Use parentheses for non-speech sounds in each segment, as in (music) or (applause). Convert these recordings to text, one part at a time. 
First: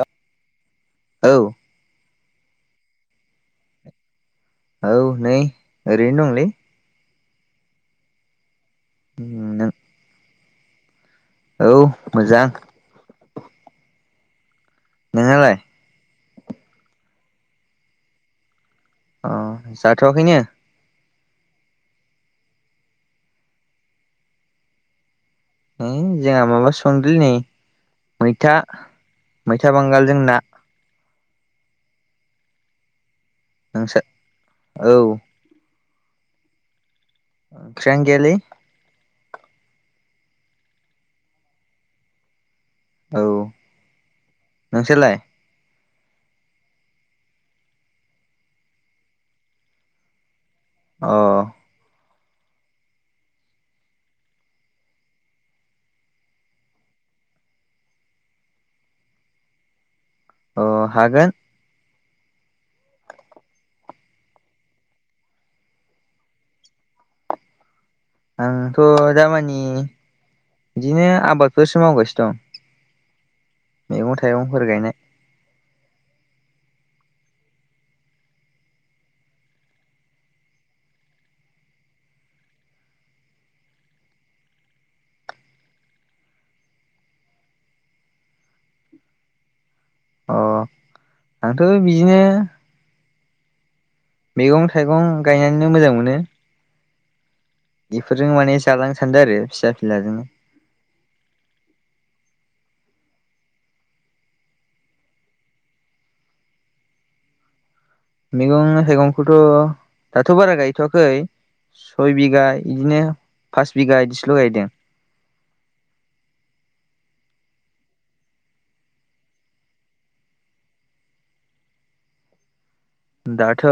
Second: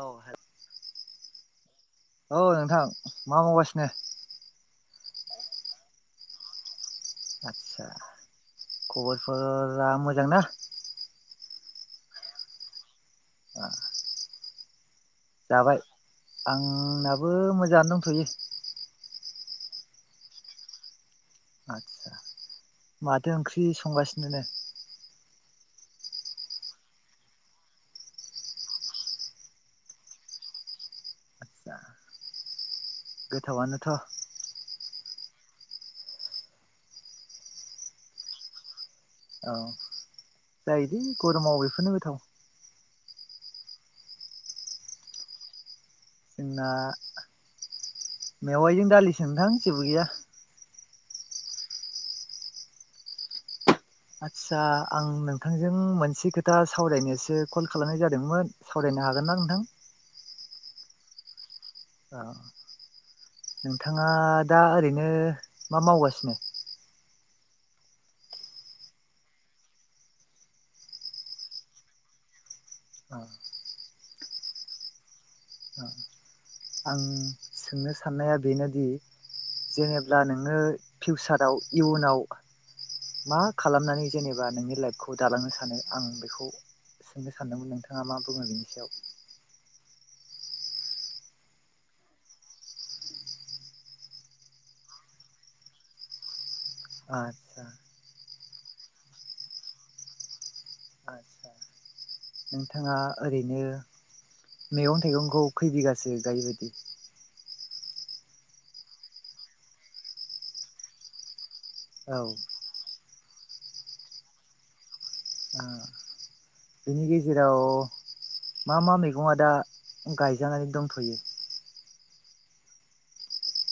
औ औ नोंथां मा मावगासिनो? औ नै ओरैनो दंलै आदसा नों खबरफोरा मोजां ना औ मोजां (inaudible) (unintelligible) नोंहालाय जाबाय आंनाबो मोजाङानो दंथ'यो अ जायाथ'व खैनो आदसा माथो ओंख्रि संगासिनो ने हो जे आमाबा सोंदों नै मैथा मैथा बांगाल जोंना आदसा गोथावानोथ' नोंसा औ ओंख्रियानो गैयालि औ जायोले गरमाव बेफोरनो गोथाव औ नोंसोरलाय जोंना मेवायजों दालि सोनोथां जेबो गैया अ आदसा आं नोंथांजों मोनसे खोथा सावरायनोसो कल खालामनाय जादोंमोन सावरायनाय नायनो हागोन ना नोंथां अ हागोन औ नोंथाङा दा ओरैनो मा मावगासिनो आंथ' दामानि बिदिनो आबादफोरसो मावगासिनो दं औ मैगं थाइगंफोर गायनाय औ आं सोंनो साननाया बेनोदि जेनेब्ला नोङो फिउचाराव इयुनाव मा खालामनानै जेनेबा नोंनि लाइफखौ दालांनो सानो आं बेखौ सोंनो सानदोंमोन नोंथाङा मा बुङो बेनि सायाव अ आंथ' बिदिनो मैगं थाइगं गायनानैनो मोजां मोनो आतसा बेफोरजों माने जालांनो सानदों आरो फिसा फिलाजोंनो आस्सा नोंथाङा ओरैनो मैगं थाइगंखौ खै बिगासो गायो बायदि मैगं थाइगंखौथ' दाथ' बारा गायथ'वाखै सय औ बिघा बिदिनो फास बिगा बिदिसल' गायदों बेनि गेजेराव मा मा मैगं आ दा गायजानानै दंथ'यो दाथ'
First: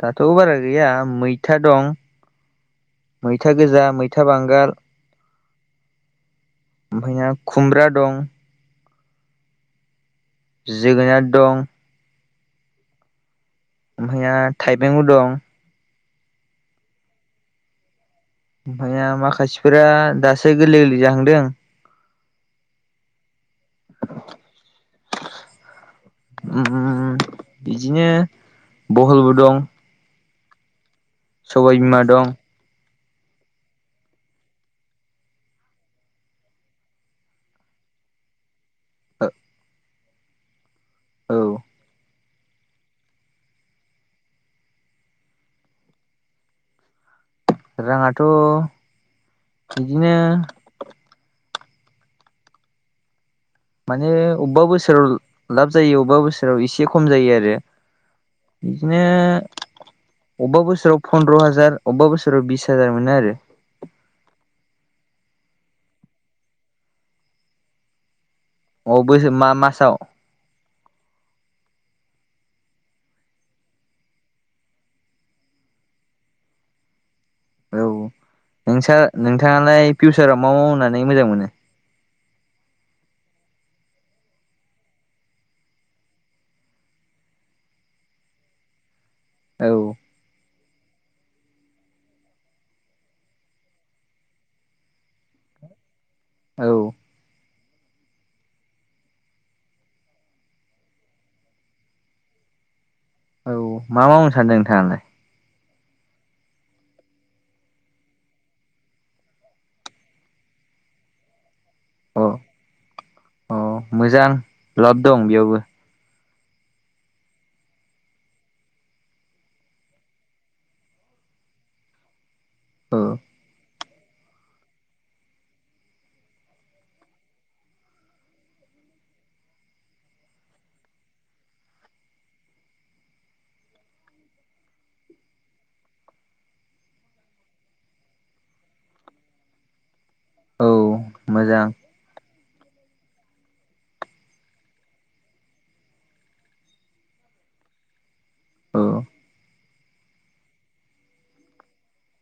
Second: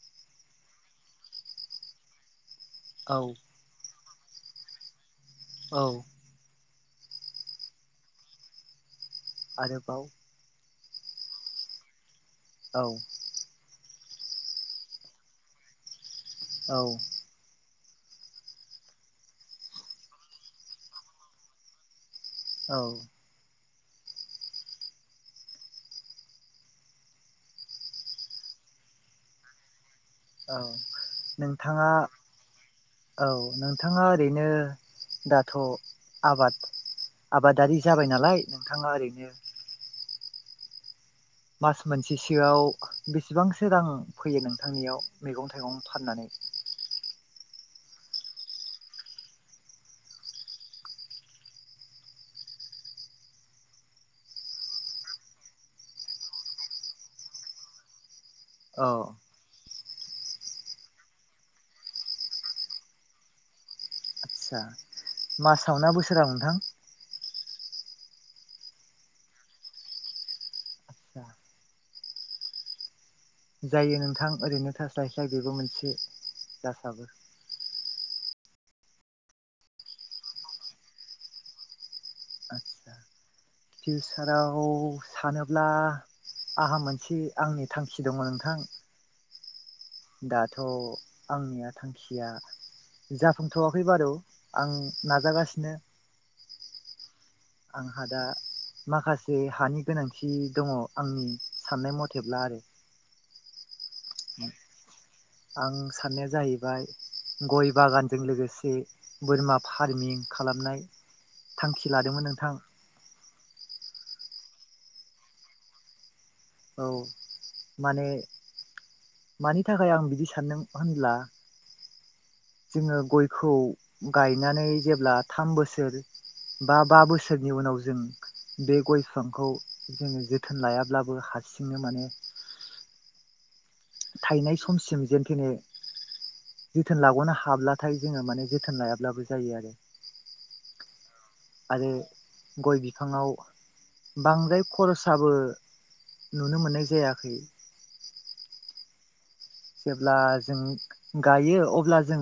दाथ' बारा गैया मैथा दं औ मैथा गोजा मैथा मिथा बांगाल औ ओमफ्राय ना खुमब्रा दं आरोबाव जोगोनार दं औ ओमफाया थाइबेंबो दं औ ओमफाया माखासेफोरा दासो गोरलै गोरलै जाहांदों औ ओम बिदिनो बहलबो दं औ सबाय नोंथाङा बिमा दं औ नोंथाङा ओरैनो दाथ आबाद आबादारि जाबाय नालाय नोंथाङा ओरैनो औ मास मोन सेसोआव बेसेबांसो रां फैयो नोंथांनियाव मैगं-थाइगं फाननानै (inaudible) राङाथ बिदिनो माने अबेबा बोसोराव लाब जायो अबेबा बोसोराव एसे खम जायो आरो औ इदिनो अबेबा बोसोराव फन्द्र हाजार अबेबा बोसोराव बिस हाजार मोनो आरो आस्सा मासाव ना बोसोराव नोंथां अ बोसो मा मासाव आदसा जायो नोंथां ओरैनो थास्लायस्लाय बेबो मोनसे जासाबो औ नोंसा नोंथाङालाय फिउचाराव मा मावनानै मोजां मोनो। आदसा फिउसाराव सानोब्ला आंहा मोनसे आंनि थांखि दङ नोंथां। औ दाथ आंनिया थांखिया जाफुंथवाखै बारु आं नाजागासिनो औ आंहा दा माखासे हानि गोनांथि दङ आंनि साननाय मथेब्ला आरो औ मा मावनो सानदों नोंथाङालाय आं साननाया जाहैबाय गय बागानजों लोगोसे बोरमा फार्मिं खा लामनाय थांखि लादोंमोन अ नोंथां। अ मोजां लाब दं बेयावबो औ माने मानि थाखाय आं बिदि सानदों होनब्ला जोङो औ गयखौ गायनानै जेब्ला थाम बोसोर बा बा बोसोरनि उनाव जों बे गय बिफांखौ जोङो जोथोन लायाब्लाबो हारसिंनो माने थायनाय समसिम जेनथेने जोथोन लागनो हाब्लाथाय जोङो माने जोथोन लायाब्लाबो जायो आरो औ मोजां आरो गय बिफाङाव बांद्राय खरसाबो नुनो मोननाय जायाखै औ जेब्ला जों गायो अब्ला जों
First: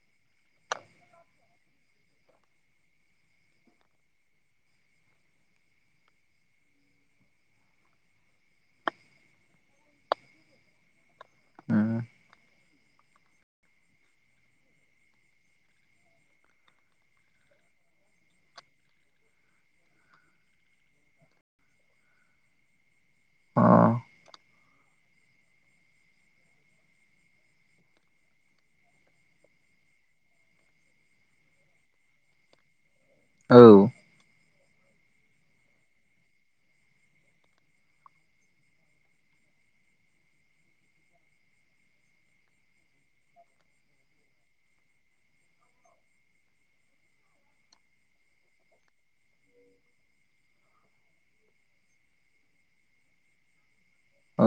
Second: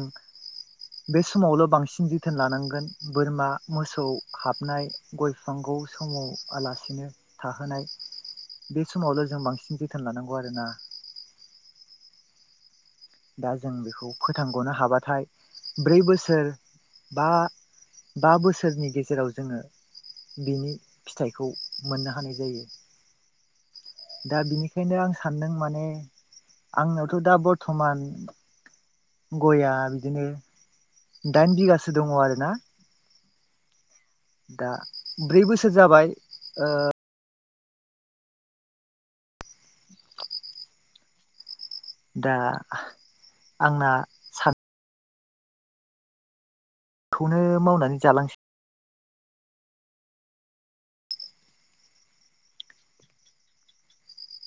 बे समावल बांसिन जोथोन लानांगोन बोरमा मोसौ हाबनाय गय बिफां खौ सोमाव आलासिनो थाहोनाय बे समावल जों बांसिन जोथोन लानांगौ आरोना ओम दा जों बेखौ फोथांग'नो हाबाथाय ब्रै बोसोर बा बा बोसोरनि गेजेराव जोङो बेनि फिथाइखौ मोननो हानाय जायो दा बिनिखायनो आं सानदों माने आंनावथ' दा बरथमान गयआ बिदिनो दाइन बिगासो दङ आरोना औ दा ब्रै बोसोर जाबाय ओ दा आंना सान खौनो मावनानै जालांसै। ओ।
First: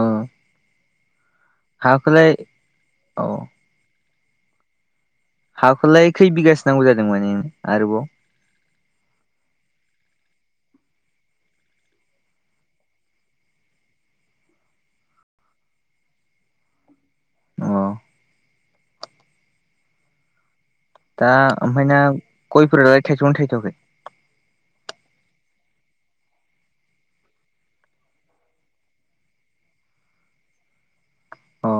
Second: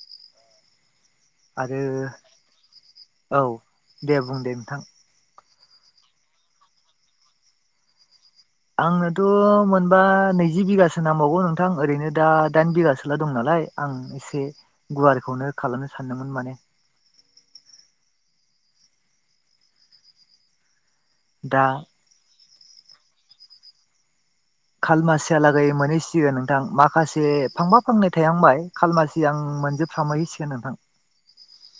आरो अ औ दे बुं दे नोंथां। हाखौलाय खै बिगासि नांगौ जादों माने आरोबाव? आंनोथ' मोनबा नैजि बिगासो नांबावगौ नोंथां ओरैनो दा दाइन बिगासोल दं नालाय। आय आं एसे गुवारखौनो खालामनो सानदोंमोन माने। अ। दा ओमफाय ना गयफोरालाय थायथदोंना थायथआखै? खालमासियालागै मोनहैसिगोन नोंथां माखासे फांबा फांनै थायहांबाय खालमासि आं आं मोनजोबफामैसिगोन नोंथां। अ।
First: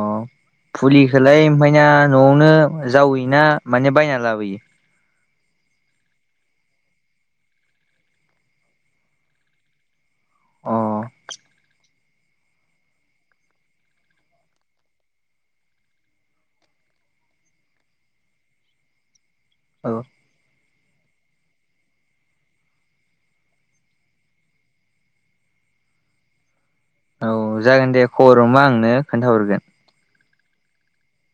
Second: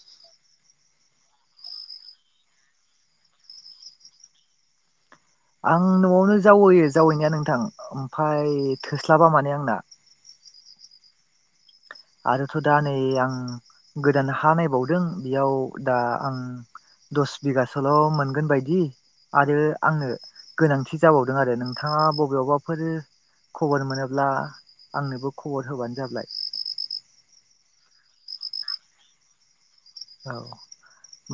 फुलिखौलाय ओमफायना न'आवनो जावैओना माने बायना लाबोयो? आं न'आवनो जावैयो जावैनाया नोंथां ओमफाय थोस्लाबा माने आंना। अ। आरोथ' दा नै आं गोदान हा नायबावदों बेयाव दा आं दस बिगासोल' मोनगोन बायदि आरो औ आंनो गोनांथि जाबावदों आरो नोंथाङा बबेयावबाफोर खबर मोनोब्ला आंनोबो खबर होबानो जाबाय। औ जागोन दे खबर हमबा आं नो खोन्थाहरगोन। औ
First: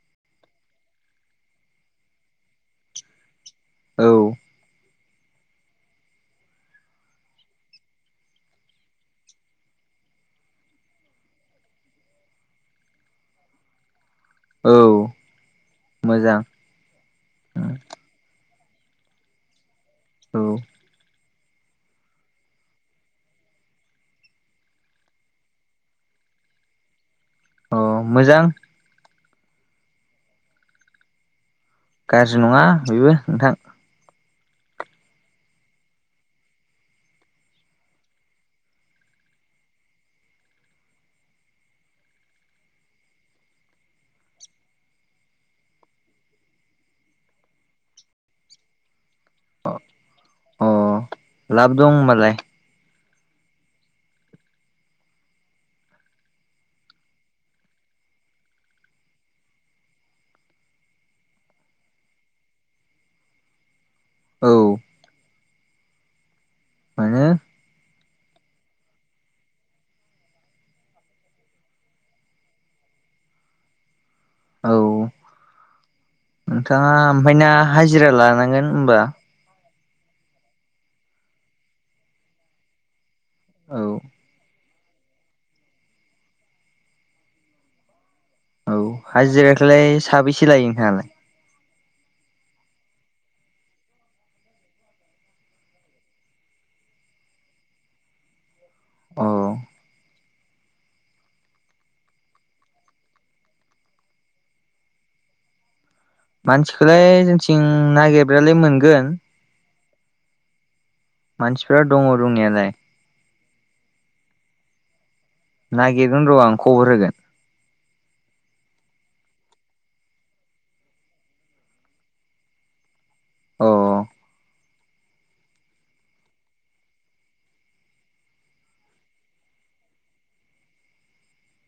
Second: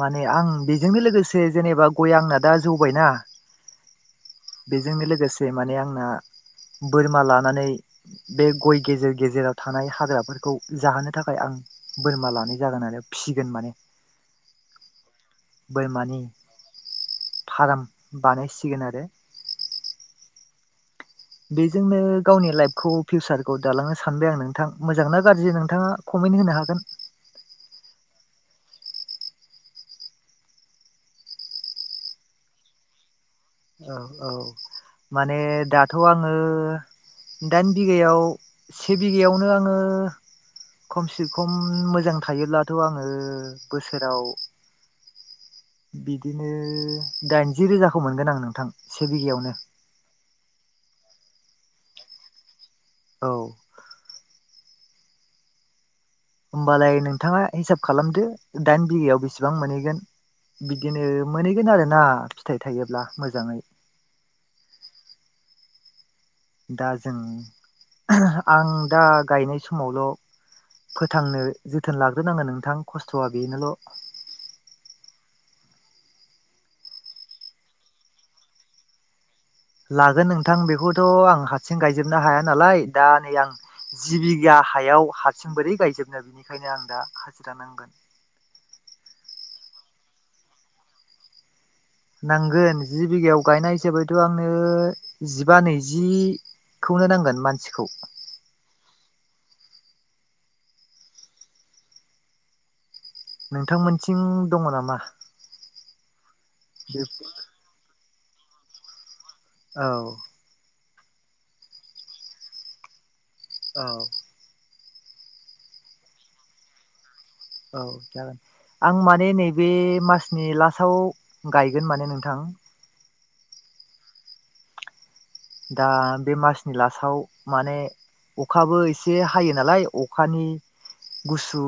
माने आं बेजोंनो लोगोसे जेनेबा गय आंना दा जौबायना औ। बेजोंनो लोगोसे माने आंना बोरमा लानानै बे गय गेजेर गेजेराव थानाय हाग्राफोरखौ जाहोनो थाखाय आं बोरमा लानाय जागोन होननानै फिसिगोन माने। औ बोरमानि मोजां फाराम बानायसि सिगोन आरो। औ। बेजोंनो गावनि लाइफखौ फिउसारखौ दालांनो सानबाय आं नोंथां मोजां ना गाज्रि नोंथाङा खम मेन होनो हागोन। औ मोजां। गाज्रि नङा बेबो नोंथां। औ औ माने दाथ' आंङो दाइन बिगायाव से बिघायावनो आंङो खमसे खम मोजां थायोब्लाथ' आंङो बोसोराव बिदिनो दाइनजि रोजाखौ मोनगोन आं नों थां से बिघायावनो। लाभ दं होनबालाय। औ। होमबालाय नोंथाङा हिसाब खालामदो दाइन बिघायाव बेसेबां मोनहैगोन। बिदिनो मोनहैगोन आरोना फिथाइ थायोब्ला मोजाङै। औ। दा जों मोनो आं दा गायनाय समावल' फोथांनो जोथोन लाग्रोनांगोन नोंथां खस्थ'आ बेनोल' औ। नोंथाङा ओमफ्राय ना हाजिरा लानांगोन होमबा लागोन नोंथां बेखौथ' आं हारसिं गायजोबनो हाया नालाय दा आं औ जिबिगा हायाव हारसिं बोरै गायजोबनो बिनिखायनो आं दा हाजिरा नांगोन। औ हाजिराखौलाय साबैसे लायो नोंथाङालाय? नांगोन जि बिघायाव गायनाय हिसाबैथ'आंनो जिबा नैजि खौनो नांगोन मानसिखौ। औ। नोंथांमोनथिं दङ नामा? मानसिखौलाय बे जोंथिं नागिरब्लालाय मोनगोन। औ। मानसिफ्रा दङ' दंनायालाय। औ। नागिरगोन र' आं खबर होगोन। औ जागोन आं माने नैबे मासनि लास्टाव गायगोन माने नोंथां। औ औ। दा बे मासनि लास्टाव माने अखाबो एसे हायो नालाय अखानि गुसु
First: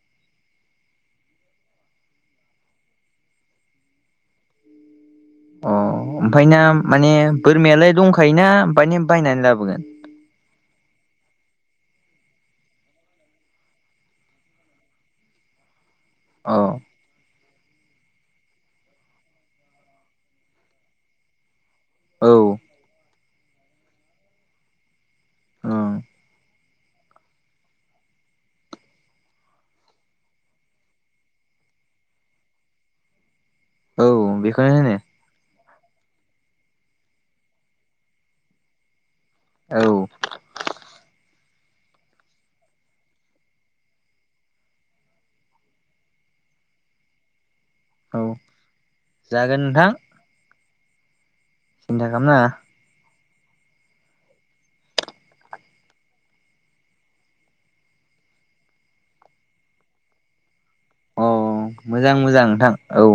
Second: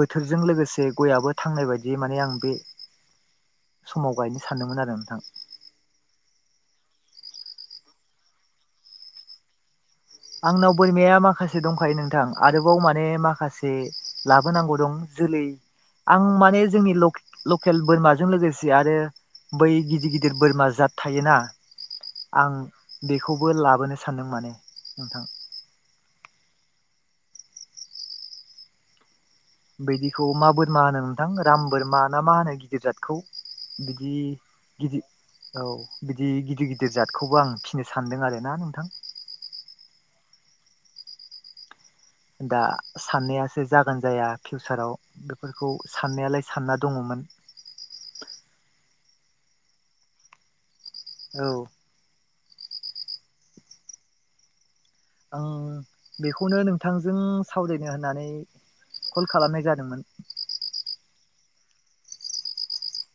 बोथोरजों लोगोसे गयाबो थांनाय बायदि माने आं बे समाव गायनो सानदोंमोन आरो नोंथां। अ ओमफ्राय नों माने बोरमायालाय दंखायोना अब्बानि बायनानै लाबोगोन? आंनाव बोरमाया माखासे दंखायो नोंथां आरोबाव माने माखासे लाबोनांगौ दं जो लै आं अ माने जोंनि लके लकेल बोरमाजों लोगोसे आरो बै गिदिर गिदिर बोरमा जात थायोना आं औ बेखौबो लाबोनो सानदों माने नोंथां। ओं। बिदिखौ मा बोरमा होनो नोंथां राम बोरमा ना मा होनो गिदिर जादखौ? औ बिदि बेखौनो होनो गिदिर औ बिदि गिदिर गिदिर जातखौबो आं फिनो सानदों आरो ना नोंथां। औ। दा साननायासो जागोन जाया फिउसाराव बेफोरखौ साननायालाय सानना दङ'मोन। (unintelligible) औ जागोन नोंथां। औ सिन्था खालामनाङा। आं बेखौनो नोंथांजों सावरायनो होननानै कल खालामनाय जादोंमोन। औ मोजां मोजां नोंथां औ।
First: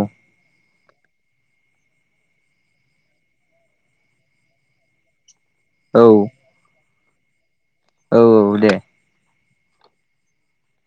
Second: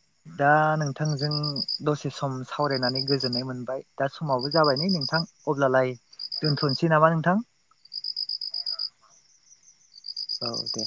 दा नोंथांजों दसे सम सावरायनानै गोजोननाय मोनबाय दा समावबो जाबाय नै नोंथां। अब्लालाय औ दोनथ'नोसै नामा नोंथां? औ औ दे। औ दे।